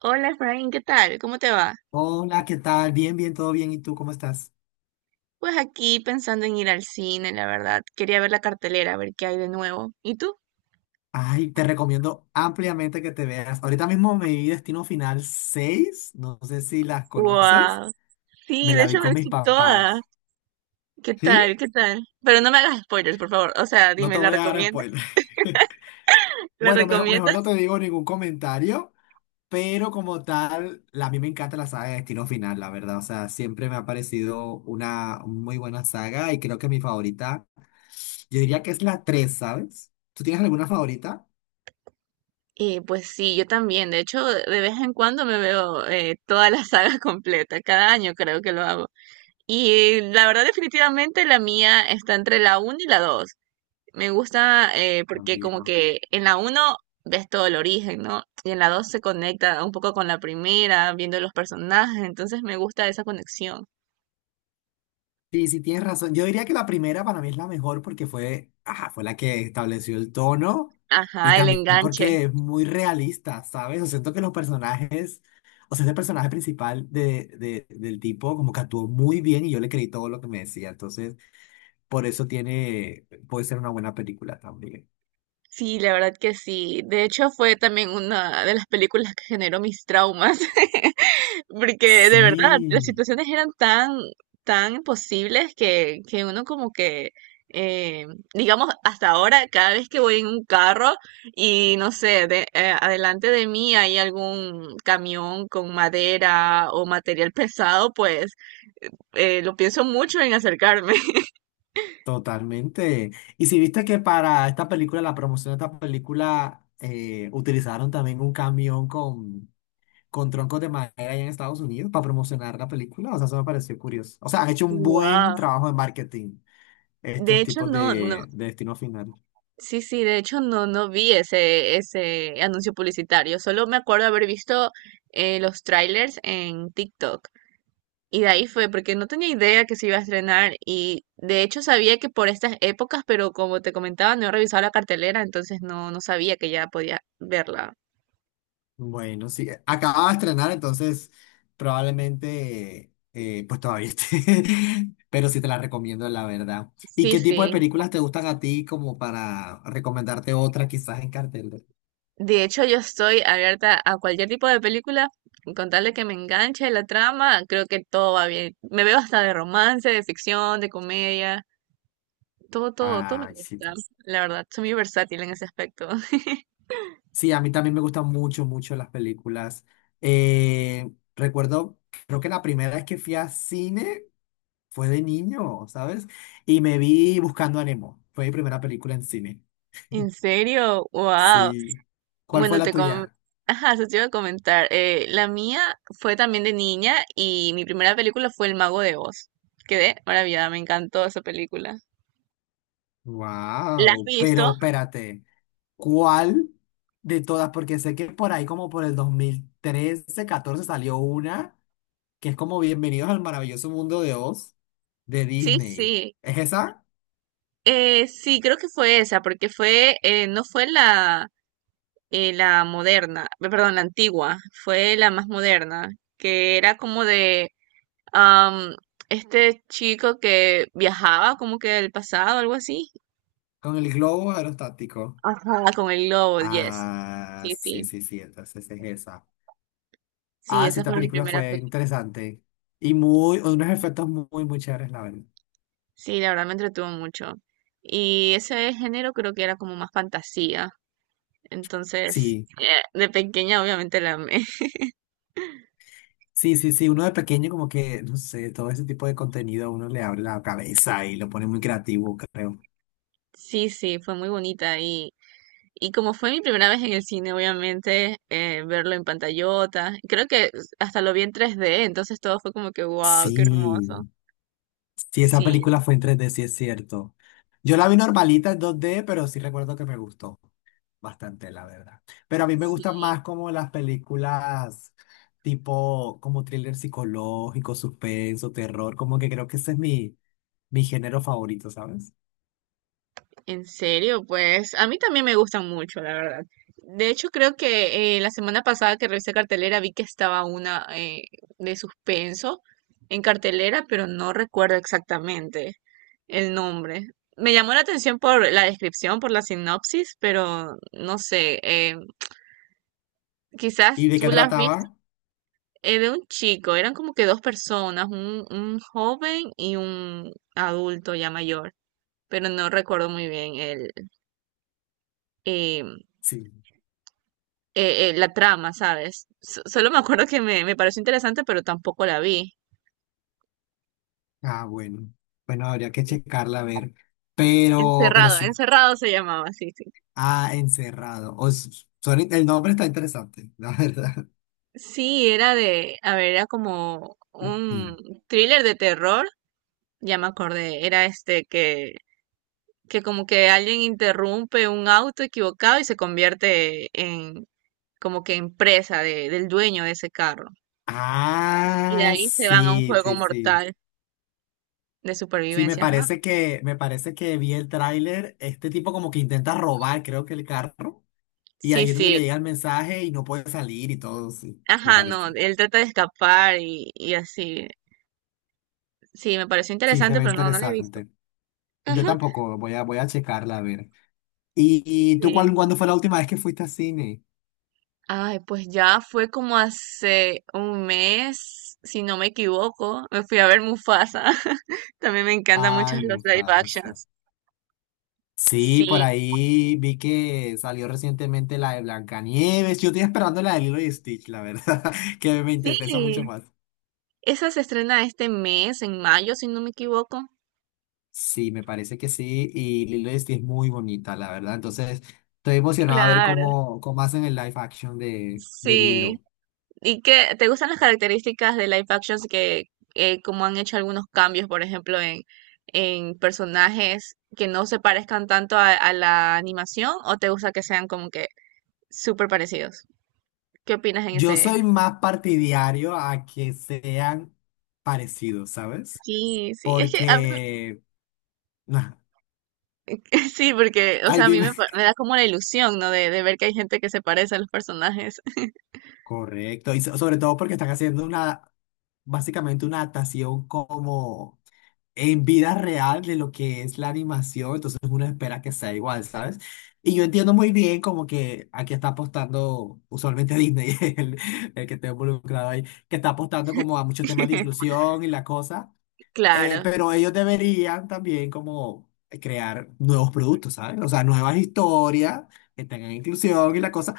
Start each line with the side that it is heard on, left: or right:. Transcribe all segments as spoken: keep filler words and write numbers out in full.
right: Hola, Efraín, ¿qué tal? ¿Cómo te va?
left: Hola, ¿qué tal? Bien, bien, todo bien. ¿Y tú cómo estás?
right: Pues aquí pensando en ir al cine, la verdad. Quería ver la cartelera, a ver qué hay de nuevo. ¿Y tú?
left: Ay, te recomiendo ampliamente que te veas. Ahorita mismo me vi Destino Final seis. No sé si las conoces.
right: ¡Wow! Sí,
left: Me
right: de
left: la vi
right: hecho me
left: con mis
right: visto toda.
left: papás.
right: ¿Qué
left: ¿Sí?
right: tal? ¿Qué tal? Pero no me hagas spoilers, por favor. O sea,
left: No
right: dime,
left: te
right: ¿la
left: voy a dar spoiler.
right: recomiendas? ¿La
left: Bueno, mejor, mejor no
right: recomiendas?
left: te digo ningún comentario, pero como tal, la- a mí me encanta la saga de Destino Final, la verdad. O sea, siempre me ha parecido una muy buena saga y creo que mi favorita. Yo diría que es la tres, ¿sabes? ¿Tú tienes alguna favorita?
right: Eh, pues sí, yo también. De hecho, de vez en cuando me veo eh, toda la saga completa. Cada año creo que lo hago. Y la verdad, definitivamente la mía está entre la uno y la dos. Me gusta eh, porque como
left: También.
right: que en la uno ves todo el origen, ¿no? Y en la dos se conecta un poco con la primera, viendo los personajes, entonces me gusta esa conexión.
left: Sí, sí, tienes razón. Yo diría que la primera para mí es la mejor porque fue, ajá, fue la que estableció el tono y
right: Ajá, el
left: también
right: enganche.
left: porque es muy realista, ¿sabes? O siento que los personajes, o sea, ese personaje principal de, de- del tipo como que actuó muy bien y yo le creí todo lo que me decía. Entonces, por eso tiene, puede ser una buena película también.
right: Sí, la verdad que sí. De hecho, fue también una de las películas que generó mis traumas. Porque de verdad, las
left: Sí,
right: situaciones eran tan, tan imposibles que, que uno como que, eh, digamos, hasta ahora, cada vez que voy en un carro y no sé, de- eh, adelante de mí hay algún camión con madera o material pesado, pues eh, lo pienso mucho en acercarme.
left: totalmente. Y si viste que para esta película, la promoción de esta película, eh, utilizaron también un camión con, con troncos de madera allá en Estados Unidos para promocionar la película, o sea, eso me pareció curioso. O sea, han hecho un buen
right: Wow.
left: trabajo de marketing
right: De
left: estos
right: hecho,
left: tipos
right: no, no.
left: de, de destino final.
right: Sí, sí, de hecho no, no vi ese, ese anuncio publicitario. Solo me acuerdo haber visto eh, los trailers en TikTok. Y de ahí fue, porque no tenía idea que se iba a estrenar y de hecho sabía que por estas épocas, pero como te comentaba, no he revisado la cartelera, entonces no, no sabía que ya podía verla.
left: Bueno, sí, eh, acababa de estrenar, entonces probablemente, eh, pues todavía esté, pero sí te la recomiendo, la verdad. ¿Y
right: Sí,
left: qué tipo de
right: sí.
left: películas te gustan a ti como para recomendarte otra quizás en cartel?
right: De hecho, yo estoy abierta a cualquier tipo de película, con tal de que me enganche la trama, creo que todo va bien. Me veo hasta de romance, de ficción, de comedia, todo, todo, todo me
left: Ah, sí.
right: gusta.
left: Tú.
right: La verdad, soy muy versátil en ese aspecto.
left: Sí, a mí también me gustan mucho, mucho las películas. Eh, Recuerdo, creo que la primera vez que fui a cine fue de niño, ¿sabes? Y me vi Buscando a Nemo. Fue mi primera película en cine.
right: ¿En serio? ¡Wow!
left: Sí. ¿Cuál fue
right: Bueno,
left: la
right: te com
left: tuya?
right: ajá, eso te iba a comentar. Eh, la mía fue también de niña y mi primera película fue El Mago de Oz. Quedé maravillada, me encantó esa película. ¿La has
left: Wow,
right: visto?
left: pero espérate, ¿cuál de todas? Porque sé que por ahí como por el dos mil trece, catorce salió una que es como Bienvenidos al maravilloso mundo de Oz de
right: Sí,
left: Disney.
right: sí.
left: ¿Es esa?
right: Eh, sí, creo que fue esa, porque fue, eh, no fue la, eh, la moderna, eh, perdón, la antigua, fue la más moderna, que era como de am, este chico que viajaba como que del pasado, algo así.
left: Con el globo aerostático.
right: Ajá. Con el globo, yes.
left: Ah,
right: Sí,
left: sí,
right: sí.
left: sí, sí, entonces es esa.
right: Sí,
left: Ah, sí,
right: esa
left: esta
right: fue mi
left: película
right: primera
left: fue
right: película.
left: interesante y muy, unos efectos muy, muy chéveres, la verdad.
right: Sí, la verdad me entretuvo mucho. Y ese género creo que era como más fantasía. Entonces,
left: Sí.
right: eh, de pequeña obviamente la amé.
left: Sí, sí, sí, uno de pequeño como que, no sé, todo ese tipo de contenido a uno le abre la cabeza y lo pone muy creativo, creo.
right: Sí, sí, fue muy bonita. Y, y como fue mi primera vez en el cine, obviamente, eh, verlo en pantallota. Creo que hasta lo vi en tres D, entonces todo fue como que, wow, qué hermoso.
left: Sí, sí, esa
right: Sí,
left: película fue en tres D, sí es cierto. Yo la vi normalita en dos D, pero sí recuerdo que me gustó bastante, la verdad. Pero a mí me gustan
right: sí.
left: más como las películas tipo como thriller psicológico, suspenso, terror, como que creo que ese es mi, mi género favorito, ¿sabes?
right: En serio, pues a mí también me gustan mucho, la verdad. De hecho, creo que eh, la semana pasada que revisé cartelera vi que estaba una eh, de suspenso en cartelera, pero no recuerdo exactamente el nombre. Me llamó la atención por la descripción, por la sinopsis, pero no sé, eh,
left: ¿Y
right: quizás
left: de
right: tú
left: qué
right: la has visto.
left: trataba?
right: Eh, de un chico, eran como que dos personas, un, un joven y un adulto ya mayor, pero no recuerdo muy bien el, eh,
left: Sí.
right: eh, eh, la trama, ¿sabes? So- solo me acuerdo que me, me pareció interesante, pero tampoco la vi.
left: Ah, bueno. Bueno, habría que checarla a ver. Pero, pero
right: Encerrado,
left: sí.
right: Encerrado se llamaba, sí, sí.
left: Ah, Encerrado. O s- son el nombre está interesante, la verdad.
right: Sí, era de, a ver, era como un
left: Mm.
right: thriller de terror, ya me acordé, era este que, que como que alguien interrumpe un auto equivocado y se convierte en como que en presa de, del dueño de ese carro. Y de
left: Ah,
right: ahí se van a un
left: sí,
right: juego
left: sí, sí.
right: mortal de
left: Sí, me
right: supervivencia, ajá.
left: parece que, me parece que vi el tráiler. Este tipo como que intenta robar, creo que el carro. Y
right: Sí,
left: ahí es donde
right: sí,
left: le llega el mensaje y no puede salir y todo, sí, me
right: ajá, no,
left: parece.
right: él trata de escapar y, y así. Sí, me pareció
left: Sí, se
right: interesante,
left: ve
right: pero no, no la he visto.
left: interesante. Yo
right: Ajá.
left: tampoco, voy a, voy a checarla a ver. ¿Y, y tú cuál-
right: Sí.
left: cuándo fue la última vez que fuiste al cine?
right: Ay, pues ya fue como hace un mes, si no me equivoco, me fui a ver Mufasa. También me encantan mucho
left: Ay,
right: los live
left: Mufasa.
right: actions.
left: Sí, por
right: Sí,
left: ahí vi que salió recientemente la de Blancanieves. Yo estoy esperando la de Lilo y Stitch, la verdad, que me interesa
right: sí.
left: mucho más.
right: Esa se estrena este mes, en mayo, si no me equivoco.
left: Sí, me parece que sí. Y Lilo y Stitch es muy bonita, la verdad. Entonces, estoy emocionado a ver
right: Claro,
left: cómo, cómo hacen el live action de, de
right: sí.
left: Lilo.
right: ¿Y qué te gustan las características de live actions que eh, como han hecho algunos cambios, por ejemplo, en, en personajes que no se parezcan tanto a, a la animación o te gusta que sean como que súper parecidos? ¿Qué opinas en
left: Yo
right: ese?
left: soy más partidario a que sean parecidos, ¿sabes?
right: Sí, sí, es que a mí
left: Porque. Nah,
right: sí, porque, o
left: ay,
right: sea, a mí
left: dime.
right: me, pa- me da como la ilusión, ¿no? De, de ver que hay gente que se parece a los personajes.
left: Correcto. Y so- sobre todo porque están haciendo una. Básicamente una adaptación como en vida real de lo que es la animación, entonces uno espera que sea igual, ¿sabes? Y yo entiendo muy bien como que aquí está apostando, usualmente Disney, el, el que está involucrado ahí, que está apostando como a muchos temas de inclusión y la cosa, eh,
right: Claro,
left: pero ellos deberían también como crear nuevos productos, ¿sabes? O sea, nuevas historias que tengan inclusión y la cosa.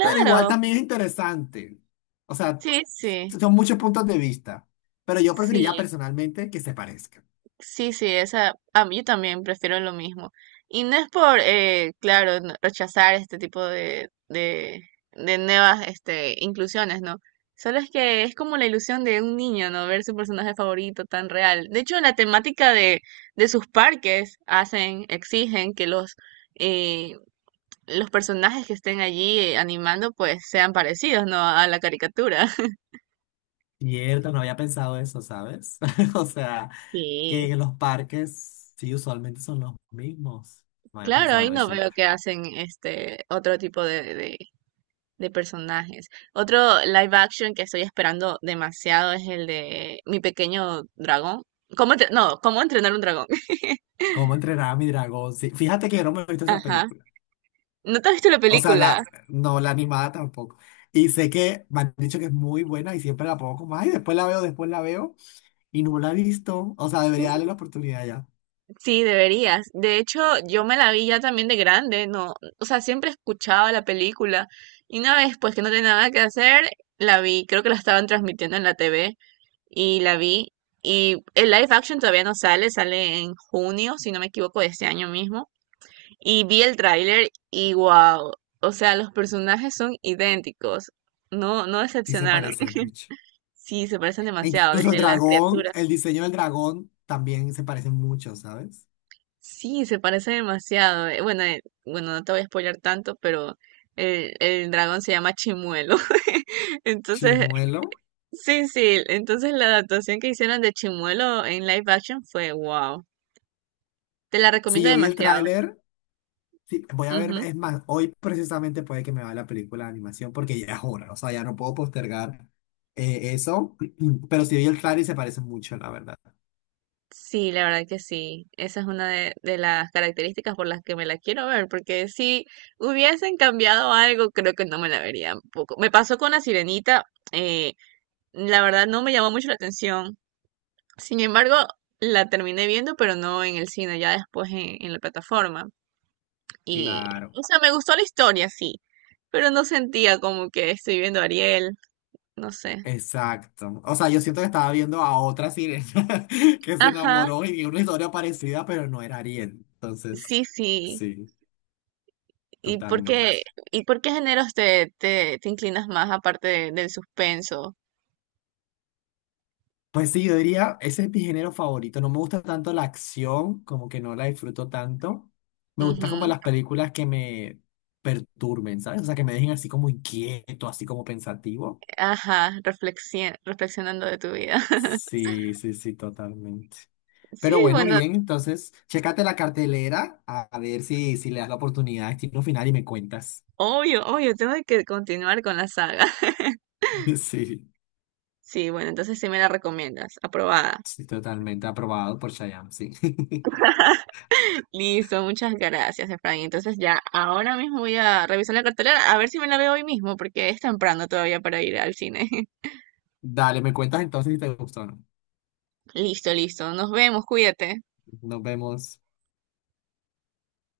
left: Pero igual también es interesante. O sea,
right: sí, sí,
left: son muchos puntos de vista. Pero yo preferiría
right: sí.
left: personalmente que se parezcan.
right: Sí, sí, esa, a mí también prefiero lo mismo. Y no es por, eh, claro, n- rechazar este tipo de, de, de nuevas, este, inclusiones, ¿no? Solo es que es como la ilusión de un niño, ¿no? Ver su personaje favorito tan real. De hecho, la temática de, de sus parques hacen, exigen que los, eh, los personajes que estén allí eh, animando, pues sean parecidos, ¿no? A la caricatura.
left: Cierto, no había pensado eso, ¿sabes? O sea,
right: Sí.
left: que los parques sí usualmente son los mismos. No había
right: Claro, ahí
left: pensado
right: no
left: eso.
right: veo que hacen este otro tipo de, de de personajes. Otro live action que estoy esperando demasiado es el de Mi Pequeño Dragón. ¿Cómo entre- No, ¿Cómo entrenar un dragón?
left: ¿Cómo entrenar a mi dragón? Sí, fíjate que yo no me he visto esa
right: Ajá.
left: película.
right: ¿No te has visto la
left: O sea,
right: película?
left: la, no, la animada tampoco. Y sé que me han dicho que es muy buena y siempre la pongo como, ay, después la veo, después la veo. Y no la he visto. O sea, debería darle
right: Sí.
left: la oportunidad ya.
right: Sí, deberías. De hecho, yo me la vi ya también de grande, ¿no? O sea, siempre escuchaba la película. Y una vez, pues que no tenía nada que hacer, la vi. Creo que la estaban transmitiendo en la T V y la vi. Y el live action todavía no sale, sale en junio, si no me equivoco, de este año mismo. Y vi el tráiler y wow, o sea, los personajes son idénticos, no, no
left: Sí se
right: decepcionaron.
left: parecen mucho.
right: Sí, se parecen
left: E
right: demasiado,
left: incluso el
right: desde las
left: dragón,
right: criaturas.
left: el diseño del dragón también se parece mucho, ¿sabes?
right: Sí, se parecen demasiado. eh, Bueno, eh, bueno, no te voy a spoiler tanto, pero el, el dragón se llama Chimuelo. Entonces,
left: Chimuelo.
right: sí, sí, entonces la adaptación que hicieron de Chimuelo en live action fue wow. Te la
left: Si
right: recomiendo
left: yo vi el
right: demasiado.
left: tráiler, sí, voy a ver,
right: Ujú.
left: es más, hoy precisamente puede que me vaya la película de animación porque ya es hora, o sea, ya no puedo postergar eh, eso, pero si vi el tráiler y se parece mucho, la verdad.
right: Sí, la verdad que sí. Esa es una de, de las características por las que me la quiero ver, porque si hubiesen cambiado algo, creo que no me la vería un poco. Me pasó con La Sirenita, eh, la verdad no me llamó mucho la atención. Sin embargo, la terminé viendo, pero no en el cine, ya después en, en la plataforma. Y,
left: Claro,
right: o sea, me gustó la historia, sí, pero no sentía como que estoy viendo a Ariel, no sé.
left: exacto. O sea, yo siento que estaba viendo a otra sirena que se
right: Ajá,
left: enamoró y vi una historia parecida, pero no era Ariel. Entonces,
right: sí, sí.
left: sí,
right: ¿Y por qué,
left: totalmente.
right: ¿Y por qué géneros te, te, te inclinas más aparte de- del suspenso?
left: Pues sí, yo diría, ese es mi género favorito. No me gusta tanto la acción, como que no la disfruto tanto. Me gusta como
right: Ujú.
left: las películas que me perturben, ¿sabes? O sea, que me dejen así como inquieto, así como pensativo.
right: Ajá, reflexi- reflexionando de tu vida.
left: Sí, sí, sí, totalmente.
right: Sí,
left: Pero bueno,
right: bueno,
left: bien, entonces, chécate la cartelera a a ver si, si le das la oportunidad a Destino Final y me cuentas.
right: obvio, obvio, tengo que continuar con la saga.
left: Sí,
right: Sí, bueno, entonces sí me la recomiendas, aprobada.
left: sí, totalmente aprobado por Shyam, sí.
right: Listo, muchas gracias, Efraín. Entonces ya, ahora mismo voy a revisar la cartelera, a ver si me la veo hoy mismo, porque es temprano todavía para ir al cine.
left: Dale, me cuentas entonces si te gustó o no.
right: Listo, listo, nos vemos, cuídate.
left: Nos vemos.